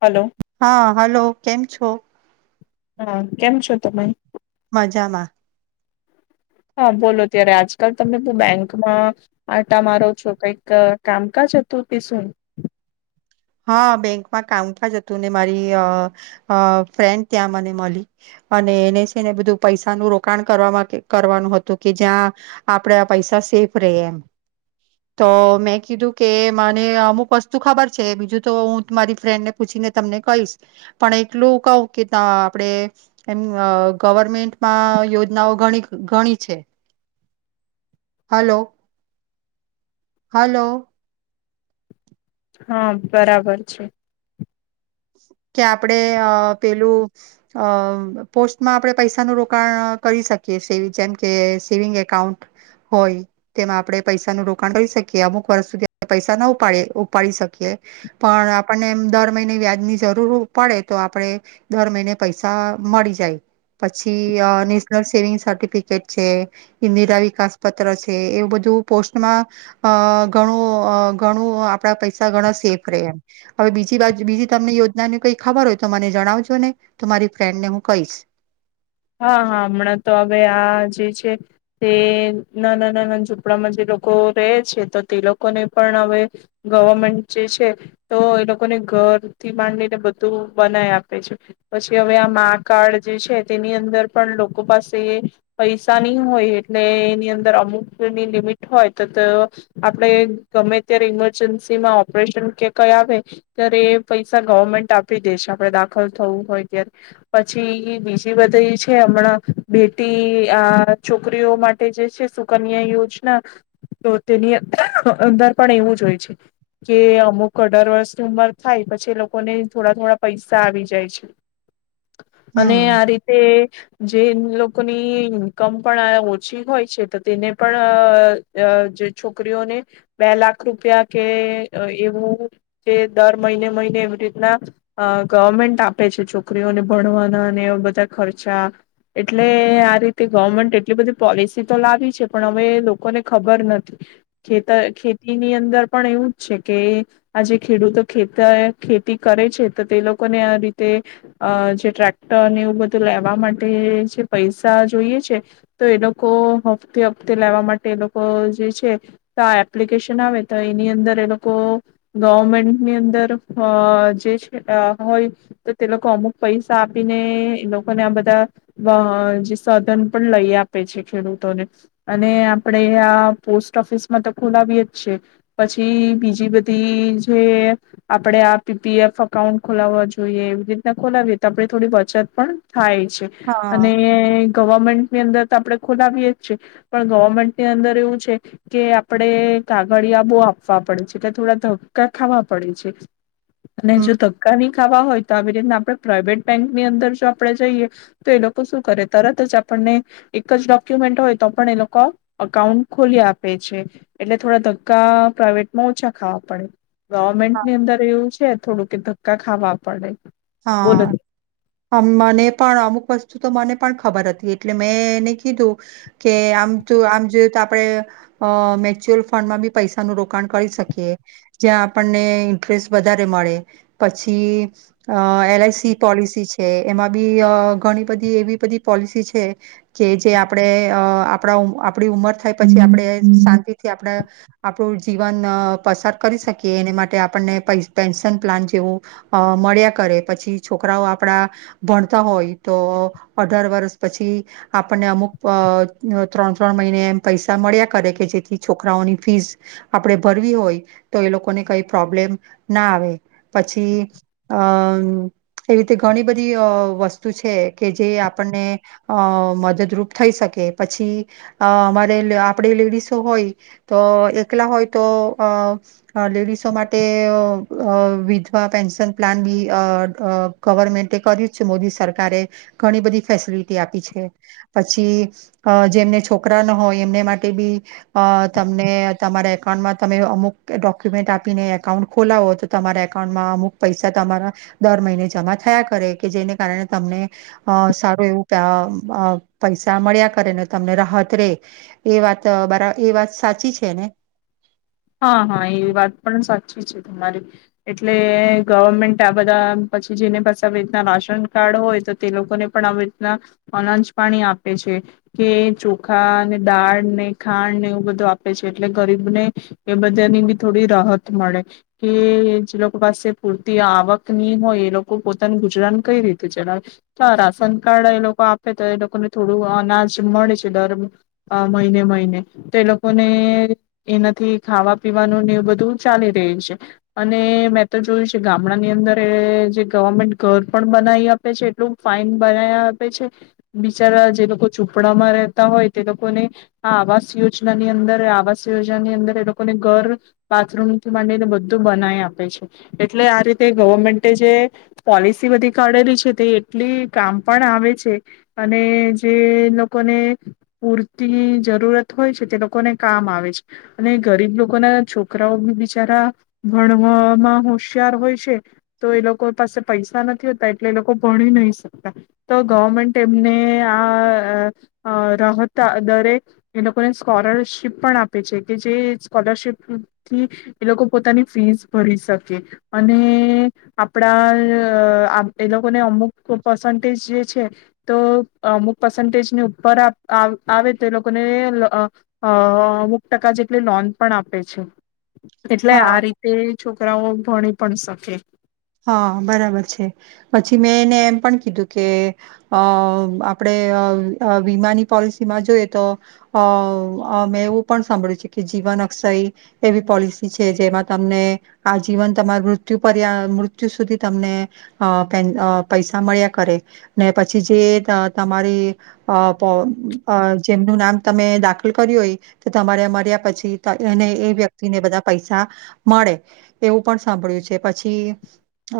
Hello હા, hello કેમ છો? હા, કેમ છો તમે મજામાં હા બોલો ત્યારે આજકાલ તમે બહ બેંકમાં આટા મારો છો કઈક કામકાજ હતું તે શું હા, બેંકમાં કામકાજ હતું ને મારી ફ્રેન્ડ ત્યાં મને મળી અને એને છે ને બધું પૈસાનું રોકાણ કરવા કરવાનું હતું કે જ્યાં આપડે આ પૈસા સેફ રે એમ તો મેં કીધું કે મને અમુક વસ્તુ ખબર છે બીજું તો હું મારી ફ્રેન્ડને પૂછીને તમને કહીશ પણ એટલું કહુ કે તા આપડે આપે એમ ગવર્મેન્ટમાં યોજનાઓ ગણી છે, હલો, હલો હા બરાબર છે કે આપણે પેલું પોસ્ટમાં આપણે પૈસાનું રોકાણ કરી શકીએ સે જેમ કે સેવિંગ એકાઉન્ટ હોય તેમાં આપણે પૈસાનું રોકાણ કરી શકીએ અમુક વર્ષ સુધી આપણે પૈસા ના ઉપડી ઉપાડી શકીએ પણ આપણને દર મહિને વ્યાજ ની જરૂર પડે તો આપે દર મહિને પૈસા મળી જાય પછી, નેશનલ સેવિંગ સર્ટિફિકેટ છે ઈન્દિરા વિકાસ પત્ર છે, એવું બધું પોસ્ટમાં ગણું ઘણું આપણા પૈસા ગણા સેફ ર એમ હવે બી બાજ બ તમને યોજનાની કઈ ખબર હોય તો મને જણાવજો ને તો મારી ફ્રેન્ડને હું કહીશ હા, હા, હમણાં તો હવે આ જે છે તે નાના નાના ઝૂંપડામાં જે લોકો રહે છે તો તે લોકોને પણ હવે ગવર્મેન્ટ જે છે તો એ લોકોને ઘરથી માંડીને બધું બનાય આપે છે પછી હવે આ મા કળ જે છે તેની અંદર પણ લોકો પાસે પૈસા નહી હોય એટલે એની અંદર અમુકની લિમિટ હોય તો આપણે ગમે ત્યારે ઈમરજન્સીમાં ઓપરેશન કે કઈ આવે ત્યારે એ પૈસા ગવર્મેન્ટ આપી દે છે આપણે દાખલ થવું હોય ત્યારે પછી બ વધી છે હમણાં બેટી આ છોકરીઓ માટે જે છે સુકન્યા યોજના તો તેની અંદર પણ એવું જ હોય છે કે અમુક અઢાર વર્ષની ઉંમર થાય પછી એ લોકોને થોડા થોડા પૈસા આવી જાય છે અને હમ આ રીતે કે જે લોકોની ઇન્કમ પણ ઓછી હોય છે તો તેને પણ જે છોકરીઓને બે લાખ રૂપિયા કે એવું કે દર મહિને, મહિને એવી રીતના ગવર્મેન્ટ આપે છે છોકરીઓને ભણવાના અને એ બધા ખર્ચા એટલે આ રીતે ગવર્મેન્ટ એટલી બધી પોલિસી તો લાવી છે પણ હવે લોકોને ખબર નથી ખેતર ખેતીની અંદર પણ એવું જ છે કે આ જે ખેડૂતો ખેતર ખેતી કરે છે તો તે લોકોને આ રીતે અ જે ટ્રેક્ટરને એવું બધું તો લેવા માટે જે પૈસા જોઈએ છે તો એ લોકો હપ્તે હપ્તે લેવા માટે એ લોકો જે છે એપ્લિકેશન આવે તો એની અંદર એ લોકો ગવર્મેન્ટની અંદર જે છે હોય તો તે લોકો અમુક પૈસા આપીને એ લોકો આ બધા જે સાધન પણ લઈ આપે છે ખેડૂતોને અને આપણેે આ પોસ્ટ ઓફિસમાં તો ખોલાવીએ જ છે પછી બીજી બધી જે આપણે આ પીપીએફ એકાઉન્ટ ખોલાવા જોઈએ એવી રીતના ખોલાવીએ તો આપણે થોડી બચત પણ થાય છે હા અને ગવર્મેન્ટ ની અંદર તો આપણે ખોલાવીએ જ છે પણ ગવર્મેન્ટની અંદર એવું છે કે આપડે કાગડિયા બહુ આપવા પડે છે એટલે થોડા ધક્કા ખાવા પડે છે. અને હમ જો ધક્કાની ખાવા હોય તો આવી રીતના આપણે પ્રાઇવેટ બેંક ની અંદર જોબ આપણે જઈએ તો એ લોકો શું કરે તરત જ આપણને એક જ ડોક્યુમેન્ટ હોય તો પણ એ લોકો અકાઉન્ટ ખોલી આપે છે. એટલે થોડા ધક્કા પ્રાઇવેટમાં ઓછા ખાવા પડે. ગવર્મેન્ટની અંદર એવું છે થોડું કે ધક્કા ખાવા પડે. બોલો હા હમા ને પણ અમુક વસ્તુ તો મને પણ ખબર હતી એટલે મેં એને કીધું કે આમ તો આમ જોયું તો આપણે અ મ્યચ્યુઅલ ફંડમાં બી પૈસાનું રોકાણ કરી શકીએ જ્યાં આપણને ઇન્ટરેસ્ટ વધારે મળે પછી અ એલઆઈસી પોલિસી છે એમાં બી અ ઘણી બધી એવી બધી પોલિસી છે કે જે આપણે અ આપણા આપણી ઉંમર થાય પછી આપણે શાંતિથી આપણે આપણું જીવન અ પસાર કરી શકીએ એને માટે આપણને પ પેન્શન પ્લાન અ જેવું મળ્યા કરે પછી છોકરાઓ આપડા ભણતા હોય તો અઢાર વર્ષ પછી આપણને અમુક અ ત્રણ-ત્રણ મહિને એમ પૈસા મળ્યા કરે કે જેથી છોકરાઓની ફીસ આપણેે ભરવી હોય તો એ લોકોને કઈ પ્રોબ્લેમ ના આવે પછી અ એવી રીતે ઘણી બધી અ વસ્તુ છે કે જે આપણને અ મદદરૂપ થઈ શકે પછી અ અમારે આપણે લેડીસો હોય તો એકલા હોય તો અ લેડીસો માટે અ વિધવા પેન્શન પ્લાન બી અ ગવર્મેન્ટે કર્યું જ છે મોદી સરકારે ઘણી બધી ફેસિલિટી આપી છે પછી અ જેમને છોકરા ન હોય એમને માટે બી અ તમને તમારા એકાઉન્ટમાં તમે અમુક ડોક્યુમેન્ટ આપીને એકાઉન્ટ ખોલાવો તો તમારા એકાઉન્ટમાં અમુક પૈસા તમારા દર મહિને જમા થયા કરે કે જેને કારણે તમને અ સારું એવું અ પૈસા મળ્યા કરે ને તમને રાહત રે એ વાત બરા એ વાત સાચી છે ને. હા હા એ વાત પણ સાચી છે તમારી. એટલે ગવર્મેન્ટ આ બધા પછી જેને પાસે આવી રીતના રાશન કાર્ડ હોય તો તે લોકોને પણ આવી રીતના અનાંજ પાણી આપે છે કે ચોખા ને દાળ ને ખાંડ ને એવું બધું આપે છે એટલે ગરીબને એ બધાની બી થોડી રાહત મળે કે જે લોકો પાસે પૂરતી આવક ની હોય એ લોકો પોતાનું ગુજરાન કઈ રીતે ચલાવે તો રાશન કાર્ડ એ લોકો આપે તો એ લોકોને થોડું અનાજ મળે છે દર મહિને મહિને તો એ લોકોને એનાથી ખાવા પીવાનું ને એવું બધું ચાલી રેય છે અને મેં તો જોયું છે ગામડાની અંદર જે ગવર્મેન્ટ ઘર પણ બનાવી આપે છે એટલું ફાઈન બનાવી આપે છે બિચારા જે લોકો ઝુપડામાં રહેતા હોય તે લોકોને આ આવાસ યોજના ની અંદર આવાસ યોજનાની અંદર એ લોકો ઘર બાથરૂમથી માંડીને બધું બનાય આપે છે એટલે આ રીતે ગવર્મેન્ટે જે પોલિસી બધી કાઢેલી છે તે એટલી કામ પણ આવે છે અને જે લોકોને પૂરતી જરૂરત હોય છે તે લોકોને કામ આવે છે અને ગરીબ લોકોના છોકરાઓ બિચારા ભણવામાં હોશિયાર હોય છે. તો એ લોકો પાસે પૈસા નથી હોતા એટલે એ લોકો ભણી નહી શકતા તો ગવર્મેન્ટ એમને આ રાહતા દરે એ લોકોને સ્કોલરશીપ પણ આપે છે કે જે સ્કોલરશિપ થી એ લોકો પોતાની ફીસ ભરી શકે. અને આપડા અ આપ એ લોકોને અમુક પર્સન્ટેજ જે છે તો અમુક પર્સન્ટેજને ઉપર આપ આવે તો એ લોકોને અ અમુક ટકા જે ને લોન પણ આપે છે એટલે હા આ રીતે છોકરી છોકરાઓ ભણી પણ શકે હા, બરાબર છે પછી મેં એને એમ પણ કીધું કે અ આપણેે વીમાની પોલિસીમાં જોઈએ તો અ મેં એવું પણ સાંભળ્યું છે કે જીવન અક્ષય એવી પોલિસી છે જેમાં તમને આ જીવન તમાર મૃત્યુ પર્યાય સુધી તમને પૈસા મળ્યા કરે ને પછી જે તમારી જેમનું નામ તમે દાખલ કર્યું હોય તો તમારે મળ્યા પછી એને એ વ્યક્તિને બધા પૈસા મળે એવું પણ સાંભળ્યું છે પછી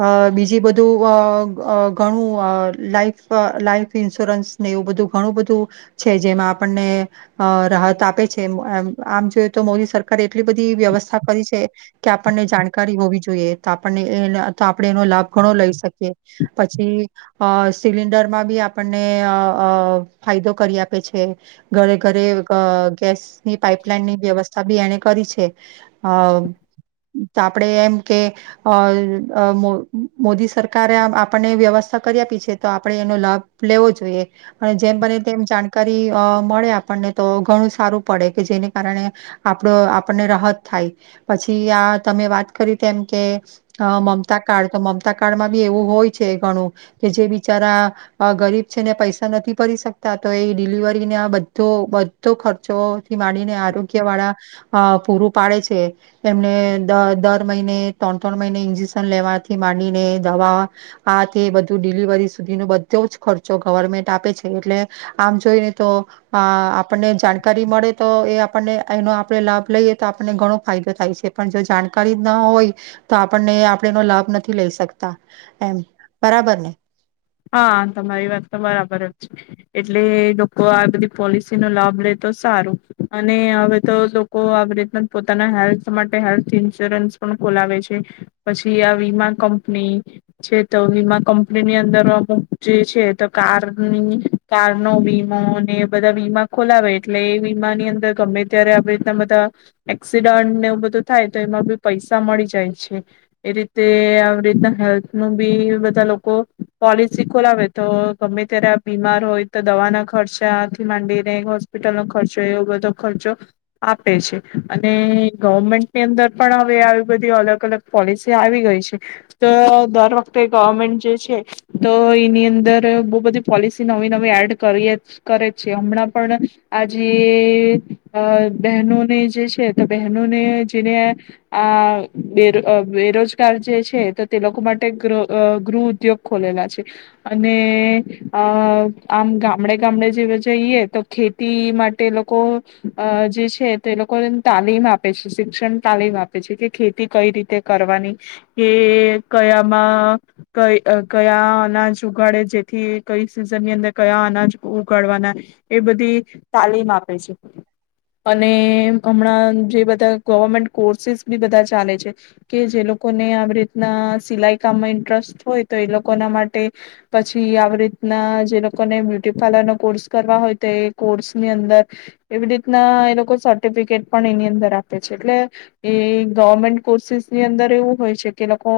અ બીજી બધું અ ઘણું લાઈફ લાાઈફ ઇન્સ્યોરન્સ ને એવું બધું ઘણું બધું છે જેમાં આપણને અ રાહત આપે છે આમ જોઈએ તો મોદી સરકારે એટલી બધી વ્યવસ્થા કરી છે કે આપણને જાણકારી હોવી જોઈએ તો આપણને એ તો આપણે એનો લાભ ઘણો લઈ શકીએ પછી અ સિલિન્ડરમાં બી આપણને ફાયદો કરી આપે છે ઘરે ઘરે ગેસની પાઈપલાઈનની વ્યવસ્થા બી એણે કરી છે અ તો આપણે એમ કે અ અ મો મોદી સરકારે આ આપણને વ્યવસ્થા કરી આપ પી છે તો આપણે એનો લાભ લેવો જોઈએ અને જેમ બને તેમ જાણકારી મળે આપણને તો ઘણું સારું પડે કે જેને કારણે આપડો આપણને રાહત થાય પછી આ તમે વાત કરી તેમ કે અ મમતા કાર્ડ તો મમતા કાર્ડમાં બી એવું હોય છે ઘણું કે જે બિચારા ગરીબ છે ને પૈસા નથી ભરી શકતા તો એ ડિલિવરીને બધો બધો ખર્ચોથી માંડીને આરોગ્ય વાળા પૂરું પાડે છે એમને દર મહિને ત્રણ, ત્રણ મહિને ઇન્જે લેવાથી માંડીને દવા આ તે બધું ડીલિવરી સુધીનો બધો જ ખર્ચો ગવર્મેન્ટ આપે છે એટલે આમ જોઈને તો આ આપણને જાણકારી મળે તો એ આપણને એનો આપણે લાભ લઈએ તો આપણને ઘણો ફાયદો થાય છે પણ જો જાણકારી ના હોય તો આપણને આપ ન લાભ નથી લઈ શકતા એમ બરાબર ને હા તમારી વાત તો બરાબર જ એટલે લોકો આ બધી પોલિસી નો લાભ લે તો સારું અને હવે તો લોકો આવી રીતના પોતાના હેલ્થ માટે હેલ્થ ઇન્સ્યોરન્સ પણ ખોલાવે છે પછી આ વીમા કંપની છે તો વીમા કંપનીની અંદર જે છે તો કારની કારનો વીમો ને બધા વીમા ખોલાવે એટલે એ વીમાની અંદર ગમે ત્યારે આવી રીતના બધા એક્સિડન્ટનેવ બધું થાય તો એમાં બી પૈસા મળી જાય છે એ રીતે આવી રીતના હેલ્થ નું બી બધા લોકો પોલિસી ખોલાવે તો ગમે ત્યારે બીમાર હોય તો દવાના ખર્ચાથી માંડીને હોસ્પિટલનો ખર્ચોય એવો બધો ખર્ચો આપે છે અને ગવર્મેન્ટની અંદર પણ હવે આવી બધી અલગ અલગ પોલિસી આવી ગઈ છે તો દર વખતે ગવર્મેન્ટ જે છે તો એની અંદર બહુ બધી પોલિસી નવી નવી એડ કરીએ કરે છે હમણાં પણ આ જે બહેનોને જે છે તો બહેનોને જેને આ બે બેરોજગાર જે છે તો તે લોકો માટે ગૃહ ઉદ્યોગ ખોલેલા છે અને અ આમ ગામડે ગામડે જે જઈએ તો ખેતી માટે લોકો જે છે તે લોકોને તાલીમ આપે છે શિક્ષણ તાલીમ આપે છે કે ખેતી કઈ રીતે કરવાની કે કયામાં કઈ કયા અનાજ ઉગાડે જેથી કઈ સિઝનની અંદર કયા અનાજ ઉગાડવાના એ બધી તાલીમ આપે છે અને હમણાં જે બધા ગવર્મેન્ટ કોર્સસીસ બી બધા ચાલે છે કે જે લોકોને આવી રીતના સિલાઈ કામમાં ઇન્ટરેસ્ટ હોય તો એ લોકોના માટે પછી આવી રીતના જે લોકોને બ્યુટી પાર્લરનો કોર્સ કરવા હોય તો એ કોર્સ ની અંદર. [inaudible] એવી રીતના એ લોકો સર્ટિફિકેટ પણ એની અંદર આપે છે એટલે એ ગવર્મેન્ટ કોર્સિસની અંદર એવું હોય છે કે લોકો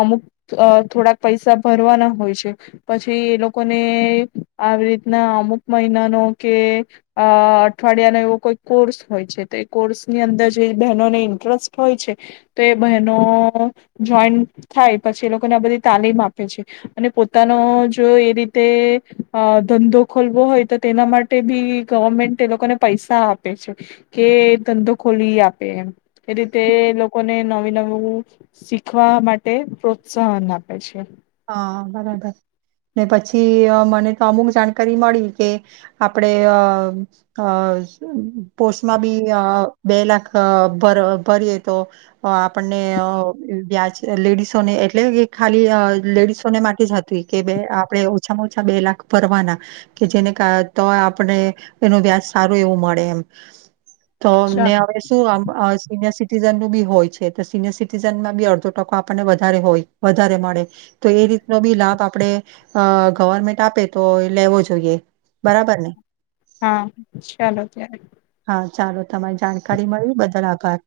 અમુક અ થોડાક પૈસા ભરવાના હોય છે પછી એ લોકોને આવી રીતના અમુક મહિનાનો કે અ અઠવાડિયા નો એવો કોઈ કોર્સ હોય છે તો એ કોર્સ ની અંદર જે બહેનોને ઇન્ટરેસ્ટ હોય છે તો એ બહેનો જોઈન્ટ થાય પછી એ લોકોને આ બધી તાલીમ આપે છે અને પોતાનો જો એ રીતે અ ધંધો ખોલવો હોય તો તેના માટે બી ગવર્મેન્ટ એ લોકોને પૈસા આપે છે કે ધંધો ખોલી આપે એમ એ રીતે લોકોને નવી નવું શીખવા માટે પ્રોત્સાહન આપે. [inaudible] હા બરાબર ને પછી અ મને તો અમુક જાણકારી મળી કે આપડે અ અ પોસ્ટમાં બી અ બે લાખ ભ ભરીએ તો આપણને વ્યાજ લેડીસોને એટલે કે ખાલી અ લેડીસોને માટે જ હતી કે આપણે ઓછામાં ઓછા બે લાખ ભરવાના કે જેને કાર તો આપણે એનું વ્યાજ સારું એવું મળે એમ. તો અમને ચાલો હવે શું આમ અસ સિનિયર સિટીઝનનું બી હોય છે તો સિનિયર સિટીઝનમાં બી અડધો ટકો આપણને વધારે હોય વધારે મળે. તો એ રીતનો બી લાભ આપડે અ ગવર્મેન્ટ આપે તો લેવો જોઈએ બરાબર ને. હા ચાલો ત્યારે. હા ચાલો તમારી જાણકારી મળી એ બધલ આભાર.